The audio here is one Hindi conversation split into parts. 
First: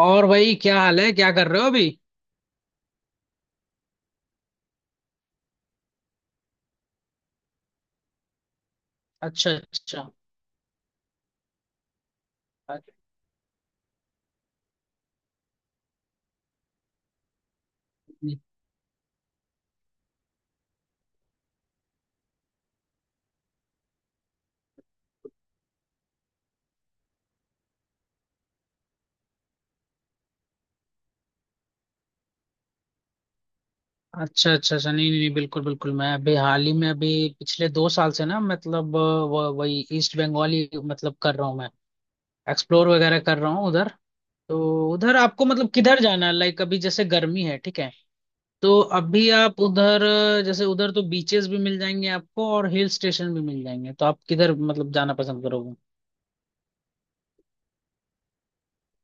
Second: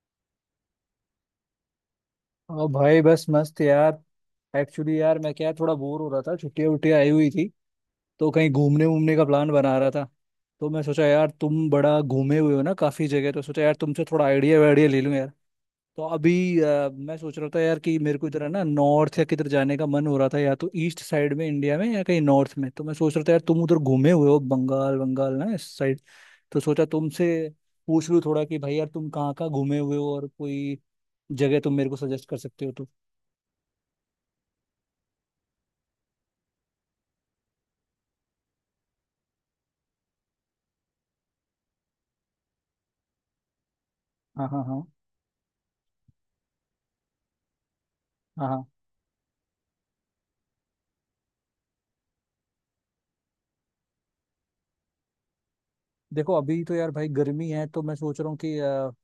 और भाई, क्या हाल है? क्या कर रहे हो अभी? और भाई बस मस्त यार। एक्चुअली यार मैं क्या थोड़ा बोर हो रहा था, छुट्टियां वुट्टियां आई हुई थी तो कहीं घूमने वूमने का अच्छा प्लान बना रहा था। अच्छा तो मैं सोचा यार तुम बड़ा घूमे हुए हो ना काफी जगह, तो सोचा यार तुमसे थोड़ा आइडिया वाइडिया ले लूं यार। तो अभी मैं सोच रहा था यार कि मेरे को इधर है ना नॉर्थ या किधर जाने का मन हो रहा था, या तो ईस्ट साइड में इंडिया में या कहीं नॉर्थ में। तो मैं सोच रहा था यार तुम उधर घूमे हुए हो, बंगाल बंगाल ना इस साइड। तो सोचा तुमसे पूछ लूं थोड़ा कि भाई यार तुम कहाँ कहाँ घूमे हुए हो, और कोई जगह तुम मेरे को सजेस्ट कर सकते हो तो। अच्छा अच्छा अच्छा। नहीं नहीं नहीं, बिल्कुल बिल्कुल। मैं अभी हाल ही में, अभी पिछले 2 साल से ना, मतलब वही ईस्ट बंगाली मतलब कर रहा हूँ। मैं एक्सप्लोर वगैरह कर रहा हूँ उधर। हाँ हाँ हाँ। तो उधर आपको मतलब किधर जाना है? लाइक अभी जैसे गर्मी है, ठीक है। हाँ हाँ। तो अभी आप उधर जैसे उधर तो बीचेस भी मिल जाएंगे आपको और हिल स्टेशन भी मिल जाएंगे। तो आप किधर मतलब जाना पसंद करोगे? देखो अभी तो यार भाई गर्मी है तो मैं सोच रहा हूँ कि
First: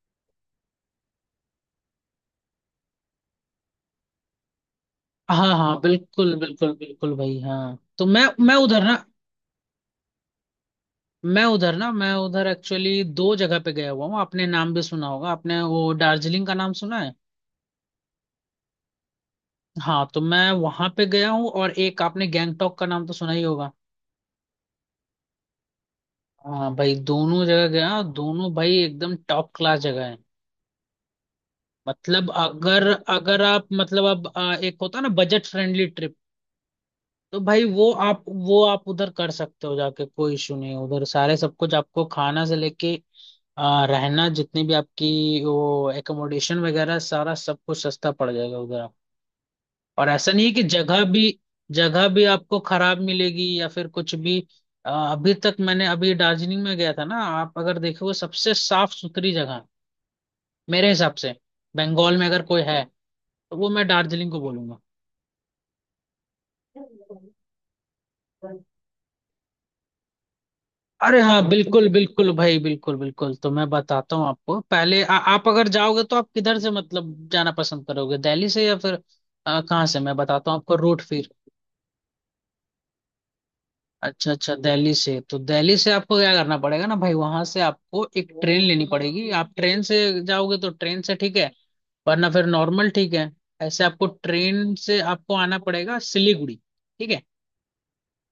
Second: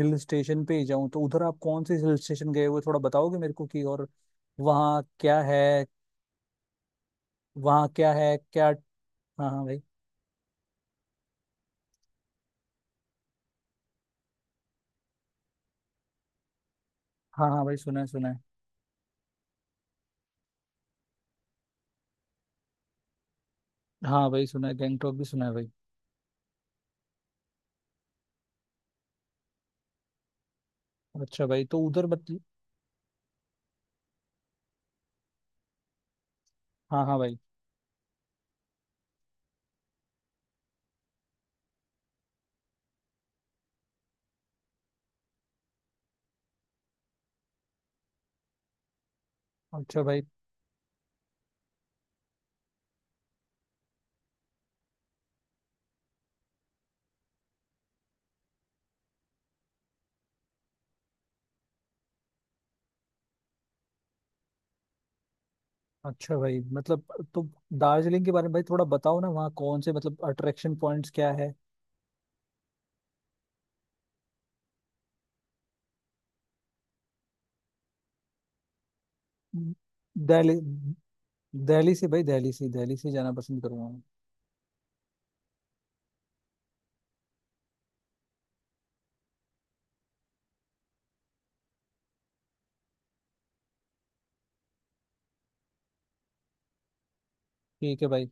हिल स्टेशन पे ही जाऊँ। तो उधर आप कौन से हिल स्टेशन गए हुए थोड़ा बताओगे मेरे को कि, और वहाँ क्या हाँ है, हाँ, बिल्कुल बिल्कुल बिल्कुल भाई। हाँ, वहाँ तो क्या मैं है मैं क्या। उधर ना हाँ हाँ भाई। मैं उधर ना मैं उधर एक्चुअली दो जगह पे गया हुआ हूँ। आपने नाम भी सुना होगा। आपने वो दार्जिलिंग का नाम सुना है? हाँ हाँ भाई, सुना है सुना है। हाँ, तो मैं वहां पे गया हूँ। और एक आपने गैंगटॉक का नाम तो सुना ही होगा। हाँ भाई सुना है, गैंगटॉक भी सुना है भाई। हाँ भाई, दोनों जगह गया। दोनों भाई एकदम टॉप क्लास जगह है। अच्छा भाई, तो उधर मतलब मतलब। अगर अगर आप मतलब अब, एक होता है ना बजट फ्रेंडली ट्रिप। हाँ हाँ भाई। तो भाई वो आप, वो आप उधर कर सकते हो जाके, कोई इशू नहीं है। उधर सारे सब कुछ आपको खाना से लेके रहना, जितनी भी आपकी वो एकोमोडेशन वगैरह, सारा सब कुछ सस्ता पड़ जाएगा उधर आप। अच्छा और भाई। ऐसा नहीं है कि जगह भी, जगह भी आपको खराब मिलेगी या फिर कुछ भी। अभी तक मैंने, अभी दार्जिलिंग में गया था ना। आप अगर देखोगे सबसे साफ सुथरी जगह है, मेरे हिसाब से। बंगाल में अगर कोई है तो वो मैं दार्जिलिंग को अच्छा भाई मतलब, बोलूंगा। तो दार्जिलिंग के बारे में भाई थोड़ा बताओ ना, वहाँ कौन से मतलब अट्रैक्शन पॉइंट्स अरे क्या हाँ, है। बिल्कुल बिल्कुल भाई, बिल्कुल बिल्कुल। तो मैं बताता हूँ आपको पहले, आप अगर जाओगे तो आप किधर से मतलब जाना पसंद करोगे? दिल्ली से या फिर कहाँ से? मैं बताता दिल्ली। हूँ आपको रूट फिर। दिल्ली से भाई, दिल्ली से, दिल्ली से जाना पसंद करूंगा मैं। अच्छा अच्छा। दिल्ली से तो दिल्ली से आपको क्या करना पड़ेगा ना भाई, वहां से आपको एक ट्रेन लेनी पड़ेगी। आप ट्रेन से जाओगे तो ट्रेन से ठीक है, वरना फिर नॉर्मल ठीक है। ऐसे आपको ट्रेन से आपको आना पड़ेगा सिलीगुड़ी, ठीक है। ठीक है भाई।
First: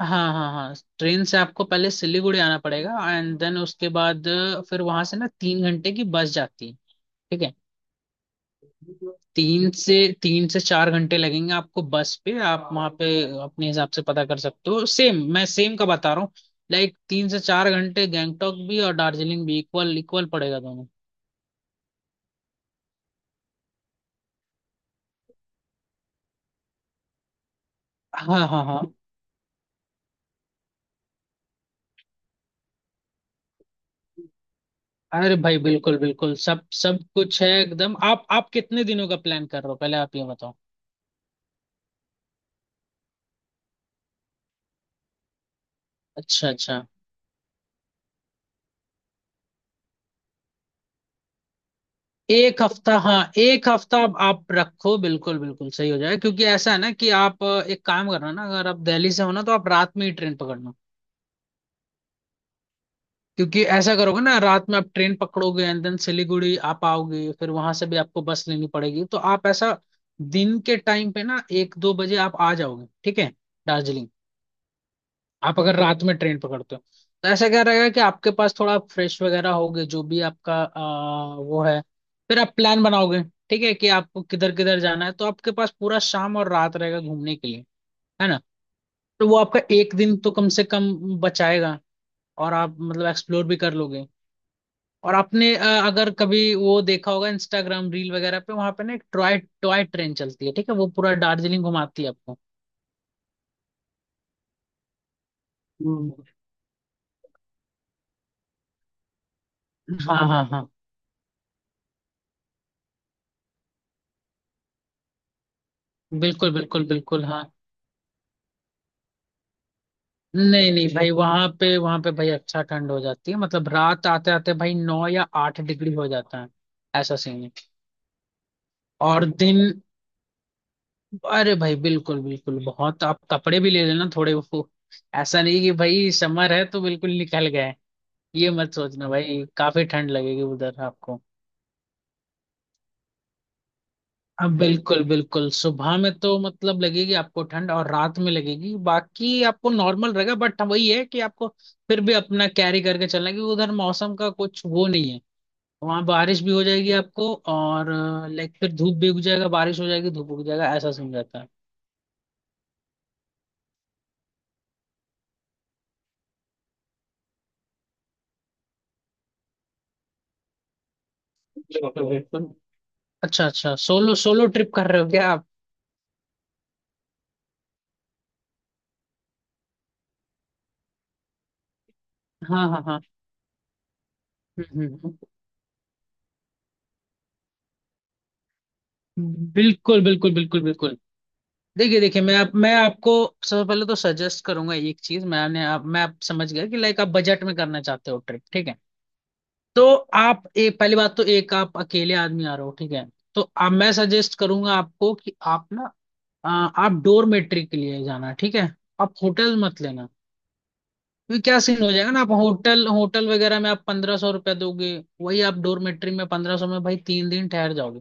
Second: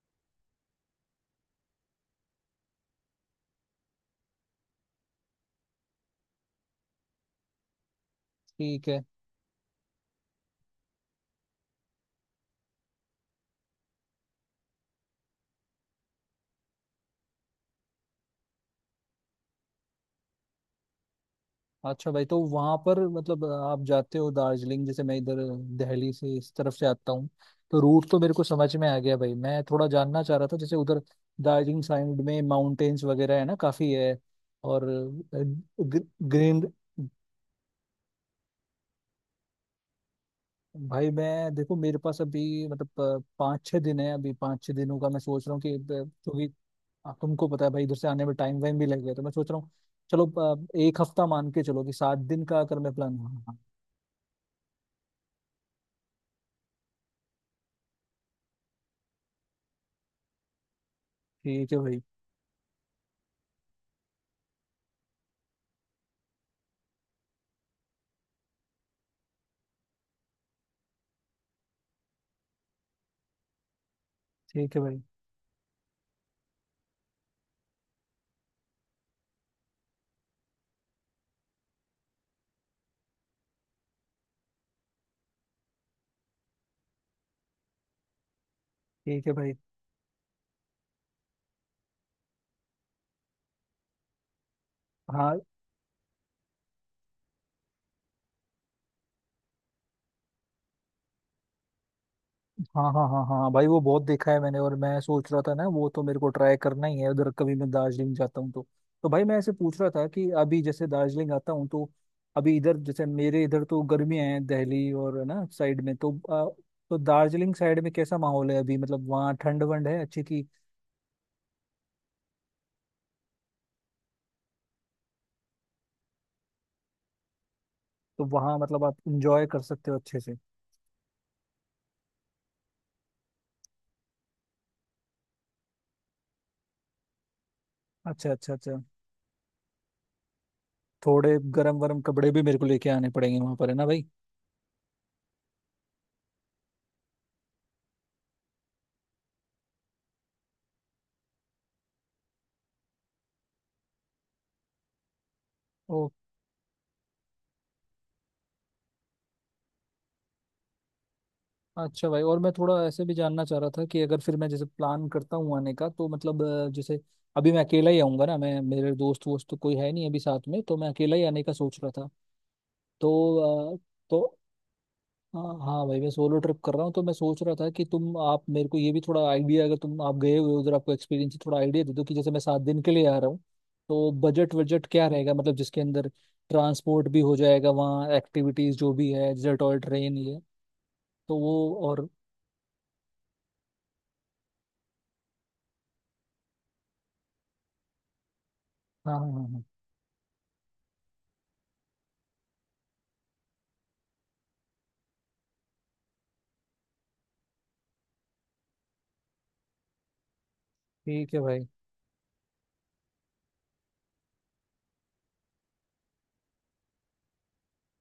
हाँ हाँ हाँ। ट्रेन से आपको पहले सिलीगुड़ी आना पड़ेगा, एंड देन उसके बाद फिर वहां से ना 3 घंटे की बस जाती है, ठीक है। ठीक है। तीन से तीन से चार घंटे लगेंगे आपको बस पे। आप वहां पे अपने हिसाब से पता कर सकते हो, सेम मैं सेम का बता रहा हूँ। लाइक 3 से 4 घंटे, गैंगटॉक भी और दार्जिलिंग भी इक्वल इक्वल पड़ेगा दोनों। अच्छा भाई तो वहां पर मतलब आप जाते हो दार्जिलिंग, जैसे मैं इधर दिल्ली से इस तरफ से आता हूँ, तो रूट तो मेरे को हाँ हाँ समझ हाँ। में आ गया भाई। मैं थोड़ा जानना चाह रहा था जैसे उधर दार्जिलिंग साइड में माउंटेन्स वगैरह है ना, काफी है। और अरे भाई बिल्कुल बिल्कुल, ग्रीन। सब सब कुछ है एकदम। आप कितने दिनों का प्लान कर रहे हो? पहले आप ये बताओ। भाई मैं देखो, मेरे पास अभी मतलब पाँच छः दिन है अभी। पाँच छः दिनों का मैं सोच रहा हूँ कि अच्छा क्योंकि अच्छा। तुमको पता है भाई इधर से आने में टाइम वाइम भी लगेगा, तो मैं सोच रहा हूँ चलो एक हफ्ता मान के चलो, कि सात दिन का एक अगर हफ्ता, मैं हाँ प्लान। हाँ, हाँ। एक हफ्ता आप रखो, बिल्कुल बिल्कुल सही हो जाएगा। क्योंकि ऐसा है ना कि आप, एक काम करना ना, अगर आप दिल्ली से हो ना तो आप रात में ही ट्रेन पकड़ना। ठीक है भाई। क्योंकि ऐसा करोगे ना, रात में आप ट्रेन पकड़ोगे, एंड देन सिलीगुड़ी आप आओगे, फिर वहां से भी आपको बस लेनी पड़ेगी। तो आप ऐसा दिन के टाइम पे ना, एक दो बजे आप आ जाओगे, ठीक है, दार्जिलिंग। ठीक है भाई। आप अगर रात में ट्रेन पकड़ते हो तो ऐसा क्या रहेगा कि आपके पास थोड़ा फ्रेश वगैरह होगे, जो भी आपका वो है। फिर आप प्लान बनाओगे, ठीक है, कि आपको किधर किधर जाना है। तो आपके पास पूरा शाम और रात रहेगा घूमने के लिए, है ना। ठीक तो है वो भाई। आपका एक दिन तो कम से कम बचाएगा, और आप मतलब एक्सप्लोर भी कर लोगे। और हाँ आपने अगर कभी वो देखा होगा इंस्टाग्राम रील वगैरह पे, वहां पे ना एक टॉय टॉय ट्रेन चलती है, ठीक है, वो पूरा दार्जिलिंग घुमाती है आपको। हाँ हाँ हाँ। हाँ भाई वो बहुत देखा है मैंने, और मैं सोच रहा था ना वो तो मेरे हम्म, को ट्राई करना ही है उधर, कभी मैं दार्जिलिंग जाता हूँ तो। तो भाई मैं ऐसे पूछ रहा था हाँ कि हाँ अभी हाँ, जैसे दार्जिलिंग आता हूँ तो अभी इधर, जैसे मेरे इधर तो गर्मियाँ हैं दिल्ली और है ना साइड में, तो बिल्कुल बिल्कुल तो बिल्कुल हाँ। दार्जिलिंग साइड में कैसा माहौल है अभी, मतलब वहाँ ठंड वंड है अच्छी की। नहीं नहीं भाई, वहां पे, वहां पे भाई अच्छा ठंड हो जाती है। मतलब रात आते आते भाई 9 या 8 डिग्री हो जाता है, ऐसा सीन है। तो वहाँ मतलब आप और इंजॉय कर दिन, सकते हो अच्छे से। अरे भाई बिल्कुल बिल्कुल बहुत। आप कपड़े भी ले लेना थोड़े वो, ऐसा नहीं कि भाई समर है तो बिल्कुल निकल गए, अच्छा ये अच्छा मत अच्छा। सोचना भाई। काफी ठंड लगेगी उधर आपको। थोड़े गर्म वर्म कपड़े भी मेरे को लेके आने पड़ेंगे वहाँ पर है ना भाई। अब बिल्कुल बिल्कुल, सुबह में तो मतलब लगेगी आपको ठंड, और रात में लगेगी, बाकी आपको नॉर्मल रहेगा। बट वही है कि आपको फिर भी अपना कैरी करके चलना है, क्योंकि उधर मौसम का कुछ वो नहीं है। वहां बारिश भी हो जाएगी आपको, और लाइक फिर धूप भी उग जाएगा, बारिश हो जाएगी धूप उग जाएगा, ऐसा सीन रहता है। अच्छा भाई, और मैं थोड़ा ऐसे भी जानना चाह रहा था कि अगर फिर मैं जैसे प्लान करता हूँ आने का, तो मतलब जैसे अभी मैं अकेला ही आऊंगा ना, मैं मेरे दोस्त वोस्त तो कोई है नहीं अभी साथ में, तो मैं अकेला ही आने का सोच रहा बिल्कुल था। बिल्कुल। अच्छा तो अच्छा, सोलो तो सोलो ट्रिप कर रहे हो क्या आप? हाँ भाई मैं सोलो ट्रिप कर रहा हूँ, तो मैं सोच रहा था कि तुम आप मेरे को ये भी थोड़ा आइडिया, अगर तुम आप गए हुए हो उधर, आपको एक्सपीरियंस है, थोड़ा आइडिया दे दो कि जैसे मैं सात हाँ दिन हाँ के हाँ। लिए आ रहा हूँ तो बजट हम्म, बजट क्या हम्म, रहेगा, मतलब जिसके अंदर ट्रांसपोर्ट भी हो जाएगा, वहाँ एक्टिविटीज जो भी है जैसे टॉय बिल्कुल ट्रेन बिल्कुल ये। बिल्कुल बिल्कुल। तो वो, देखिए और, देखिए, मैं आपको सबसे पहले तो सजेस्ट करूंगा एक चीज। मैं आप समझ गया कि लाइक आप बजट में करना चाहते हो ट्रिप, ठीक है। हाँ हाँ हाँ हाँ। तो आप, एक पहली बात तो, एक आप अकेले आदमी आ रहे हो, ठीक है। तो आप, मैं सजेस्ट करूंगा आपको कि आप ना, आ, आप डोरमेट्री के लिए जाना, ठीक है। आप होटल मत लेना। ठीक है क्योंकि क्या भाई। सीन हो जाएगा ना, आप होटल होटल वगैरह में आप 1500 रुपया दोगे, वही आप डोरमेट्री में 1500 में भाई 3 दिन ठहर जाओगे।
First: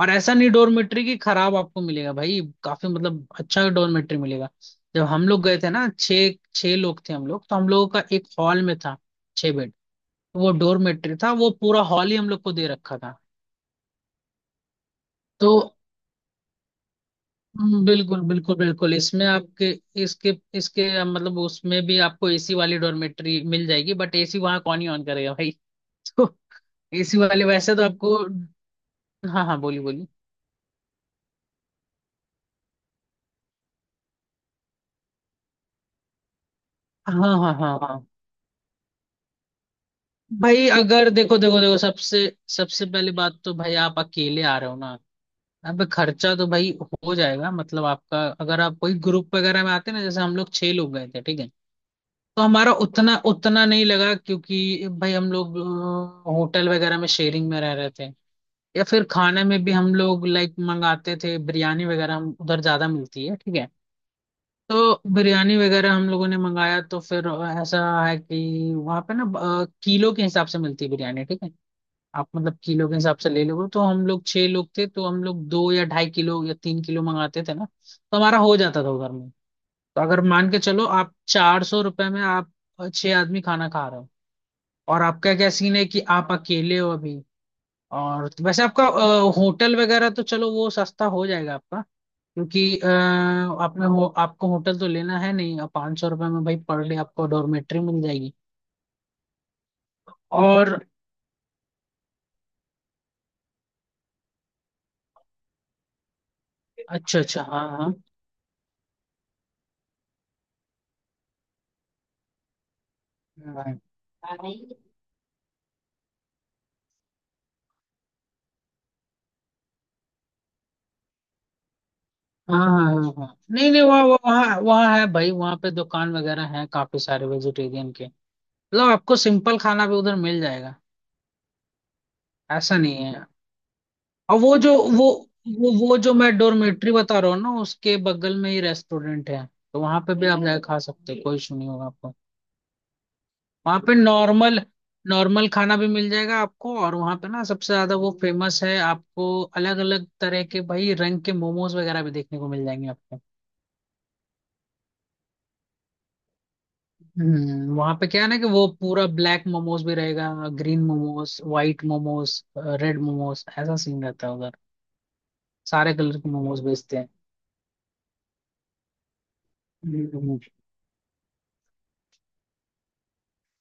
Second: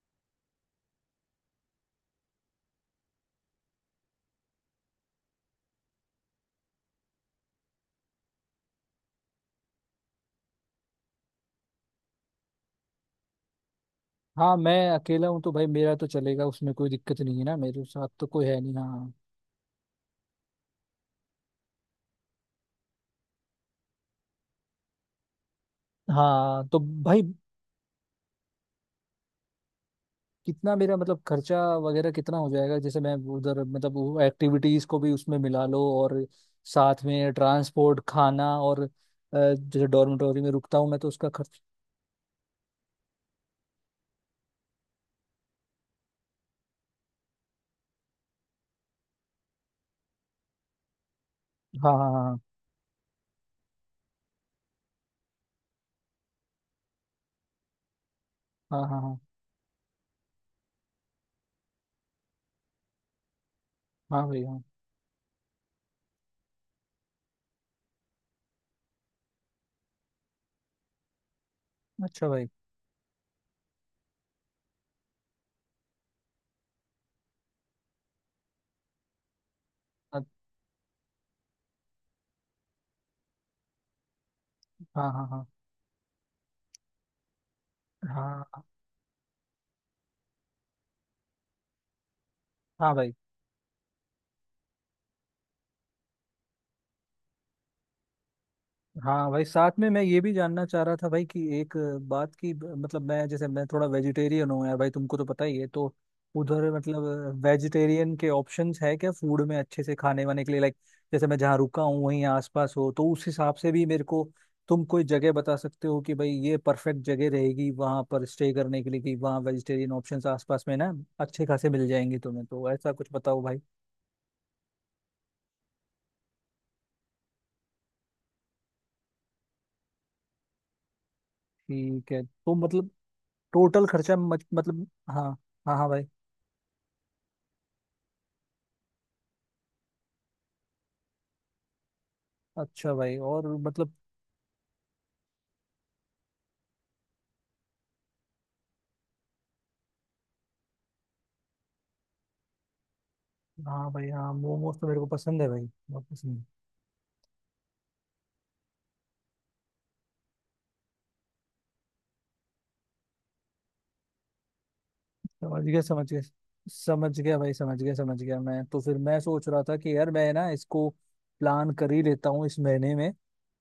और ऐसा नहीं डोरमेट्री की खराब आपको मिलेगा भाई, काफी मतलब अच्छा डोरमेट्री मिलेगा। जब हम लोग गए थे ना, छः छः लोग थे हम लोग, तो हम लोगों का एक हॉल में था छः बेड। तो वो डोरमेट्री था, वो पूरा हॉल ही हम लोग को दे रखा था। हाँ मैं अकेला हूँ तो तो भाई मेरा तो चलेगा उसमें, कोई दिक्कत नहीं है ना, मेरे साथ बिल्कुल तो कोई बिल्कुल है नहीं। बिल्कुल। हाँ इसमें आपके, इसके इसके अ, मतलब उसमें भी आपको एसी वाली डॉर्मेट्री मिल जाएगी, बट एसी वहां कौन ही ऑन करेगा भाई तो हाँ। तो एसी भाई वाले वैसे तो आपको, हाँ हाँ, बोलिए बोलिए। कितना मेरा मतलब खर्चा वगैरह कितना हो जाएगा, जैसे मैं उधर मतलब वो एक्टिविटीज को भी उसमें मिला लो, और साथ में हाँ हाँ हाँ ट्रांसपोर्ट, हाँ खाना, और जैसे डॉर्मेटोरी में भाई, रुकता हूँ मैं तो अगर उसका देखो देखो खर्च। देखो, सबसे सबसे पहली बात तो भाई आप अकेले आ रहे हो ना, अब खर्चा तो भाई हो जाएगा मतलब आपका। अगर आप कोई ग्रुप वगैरह में आते ना, जैसे हम लोग छह लोग गए थे, ठीक है। हाँ हाँ तो हमारा उतना उतना नहीं लगा, क्योंकि भाई हम लोग होटल वगैरह में शेयरिंग में रह रहे थे। हाँ या फिर हाँ। खाने में भी हम लोग लाइक मंगाते थे बिरयानी वगैरह, हम उधर ज्यादा मिलती है, ठीक है। हाँ हाँ हाँ हाँ भाई हाँ। तो बिरयानी वगैरह हम लोगों ने मंगाया, तो फिर ऐसा है कि वहाँ पे ना किलो के हिसाब से मिलती है बिरयानी, ठीक है। आप अच्छा भाई। मतलब किलो के हिसाब से ले लोगे तो, हम लोग छह लोग थे, तो हम लोग दो या 2.5 किलो या 3 किलो मंगाते थे ना, तो हमारा हो जाता था उधर में। तो अगर अ- मान के चलो आप 400 रुपये में आप छह आदमी खाना खा रहे हो। और हाँ हाँ आपका हाँ क्या सीन है कि आप अकेले हो अभी, और तो हाँ वैसे आपका होटल वगैरह तो चलो वो सस्ता हो जाएगा आपका। क्योंकि हाँ भाई। आपने हो आपको होटल तो लेना है नहीं, अब 500 रुपये में भाई पर डे आपको डॉर्मेट्री मिल जाएगी। हाँ भाई साथ में मैं ये भी जानना और चाह रहा था भाई कि एक बात की, मतलब मैं जैसे मैं थोड़ा वेजिटेरियन हूँ यार भाई, तुमको तो पता ही है, तो उधर मतलब अच्छा अच्छा, हाँ हाँ वेजिटेरियन के ऑप्शंस है क्या फूड में, अच्छे से खाने वाने के लिए, लाइक जैसे मैं जहाँ रुका हूँ वहीं आसपास हो, तो उस हिसाब हाँ से भी मेरे को हाँ तुम कोई जगह बता सकते हो कि भाई ये परफेक्ट जगह रहेगी वहाँ पर स्टे करने के लिए, कि वहाँ वेजिटेरियन ऑप्शंस आसपास में ना अच्छे खासे मिल जाएंगे तुम्हें, हाँ तो ऐसा कुछ हाँ हाँ। बताओ भाई। नहीं नहीं, वहाँ वहाँ वहाँ वहाँ है भाई, वहाँ पे दुकान वगैरह है काफी सारे वेजिटेरियन के। मतलब आपको सिंपल खाना भी उधर मिल जाएगा, ठीक है, तो ऐसा मतलब नहीं है। टोटल खर्चा और वो जो मतलब, हाँ। हाँ हाँ भाई। मैं डोरमेट्री बता रहा हूँ ना, उसके बगल में ही रेस्टोरेंट है। तो वहां पे भी आप जाके खा सकते हो, कोई इशू नहीं होगा आपको। अच्छा भाई, और वहां मतलब। पे नॉर्मल नॉर्मल खाना भी मिल जाएगा आपको। और वहां पे ना सबसे ज्यादा वो फेमस है, आपको अलग अलग तरह के भाई रंग के मोमोज वगैरह भी देखने को मिल जाएंगे आपको। हाँ भाई, हाँ मोमोज तो मेरे को पसंद है भाई, बहुत पसंद है। वहां पे क्या है ना कि वो पूरा ब्लैक मोमोज भी रहेगा, green momos, white momos, red momos, ऐसा सीन रहता है उधर, समझ गया सारे समझ कलर गया। के मोमोज बेचते हैं। समझ गया भाई, समझ गया समझ गया। मैं तो फिर मैं सोच रहा था कि हम्म यार मैं हम्म, ना इसको प्लान कर ही लेता हूँ इस महीने में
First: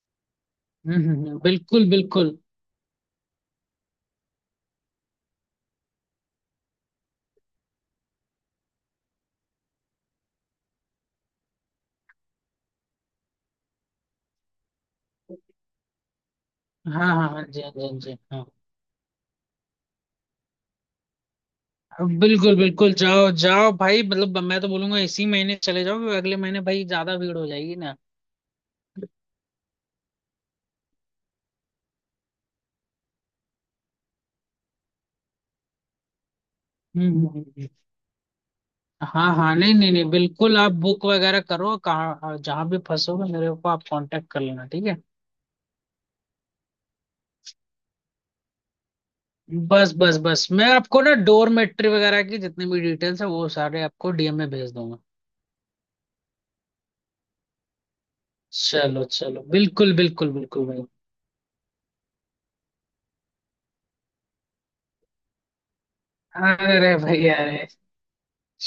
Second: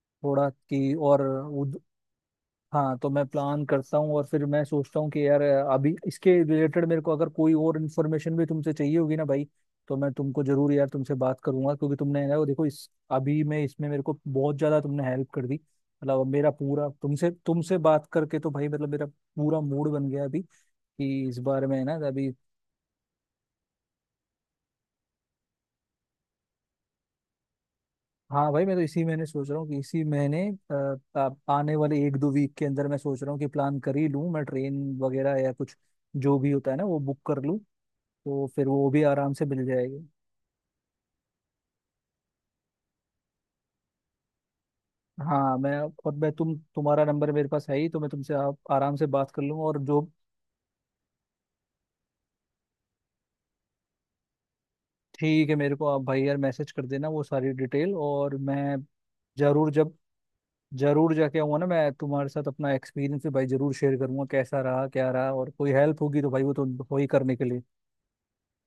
थोड़ा, कि और। बिल्कुल बिल्कुल। हाँ तो मैं प्लान करता हूँ, और फिर मैं सोचता हूँ कि यार अभी इसके रिलेटेड मेरे को अगर कोई और इन्फॉर्मेशन भी तुमसे चाहिए होगी ना भाई, तो मैं तुमको जरूर यार तुमसे बात करूंगा, क्योंकि तुमने यार देखो इस अभी मैं इसमें मेरे को बहुत ज्यादा तुमने हेल्प कर दी, मतलब अब मेरा पूरा हाँ हाँ तुमसे हाँ जी, हाँ तुमसे जी, बात करके हाँ तो जी। भाई मतलब मेरा पूरा मूड बन गया अभी कि इस बार में है ना हाँ अभी। बिल्कुल बिल्कुल, जाओ जाओ भाई, मतलब मैं तो बोलूंगा इसी महीने चले जाओ, क्योंकि अगले महीने भाई ज्यादा भीड़ हो जाएगी ना। हाँ भाई मैं तो इसी महीने सोच रहा हूँ कि इसी महीने आने वाले एक दो वीक के अंदर मैं सोच रहा हूँ कि प्लान कर ही लूँ, मैं ट्रेन वगैरह या कुछ जो भी होता है ना वो हम्म बुक कर हम्म, लूँ, हम्म। तो फिर वो भी हाँ आराम से हाँ, मिल नहीं नहीं जाएगी। नहीं, बिल्कुल आप बुक वगैरह करो, कहाँ हाँ, जहाँ भी फंसोगे मेरे को आप कांटेक्ट कर लेना, ठीक है। हाँ मैं, और मैं तुम्हारा नंबर मेरे पास है ही, तो मैं तुमसे आप आराम से बात कर लूँगा और बस जो। बस बस, मैं आपको ना डोरमेट्री वगैरह की जितनी भी डिटेल्स है वो सारे आपको डीएम में भेज दूंगा। ठीक है, मेरे को आप भाई यार मैसेज कर देना वो सारी डिटेल, और मैं चलो चलो जरूर जब, बिल्कुल बिल्कुल बिल्कुल भाई। जरूर जाके आऊँगा ना मैं, तुम्हारे साथ अपना एक्सपीरियंस भी भाई जरूर शेयर करूंगा, कैसा रहा क्या रहा, और कोई हेल्प होगी तो भाई वो तो अरे हो ही भाई, करने के लिए। अरे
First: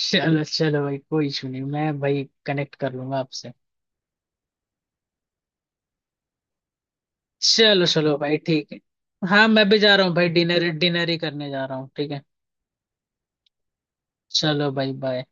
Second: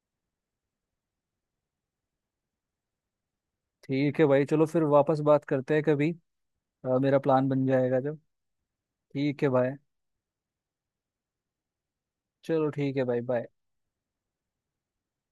चलो चलो भाई, कोई इशू नहीं, मैं भाई कनेक्ट कर लूंगा आपसे। ठीक है भाई चलो फिर वापस बात करते हैं कभी मेरा प्लान बन चलो जाएगा चलो जब। भाई ठीक है। ठीक हाँ है मैं भाई। भी जा रहा हूँ भाई, डिनर डिनर ही करने जा रहा हूँ, ठीक है। चलो ठीक है भाई, बाय। चलो भाई बाय।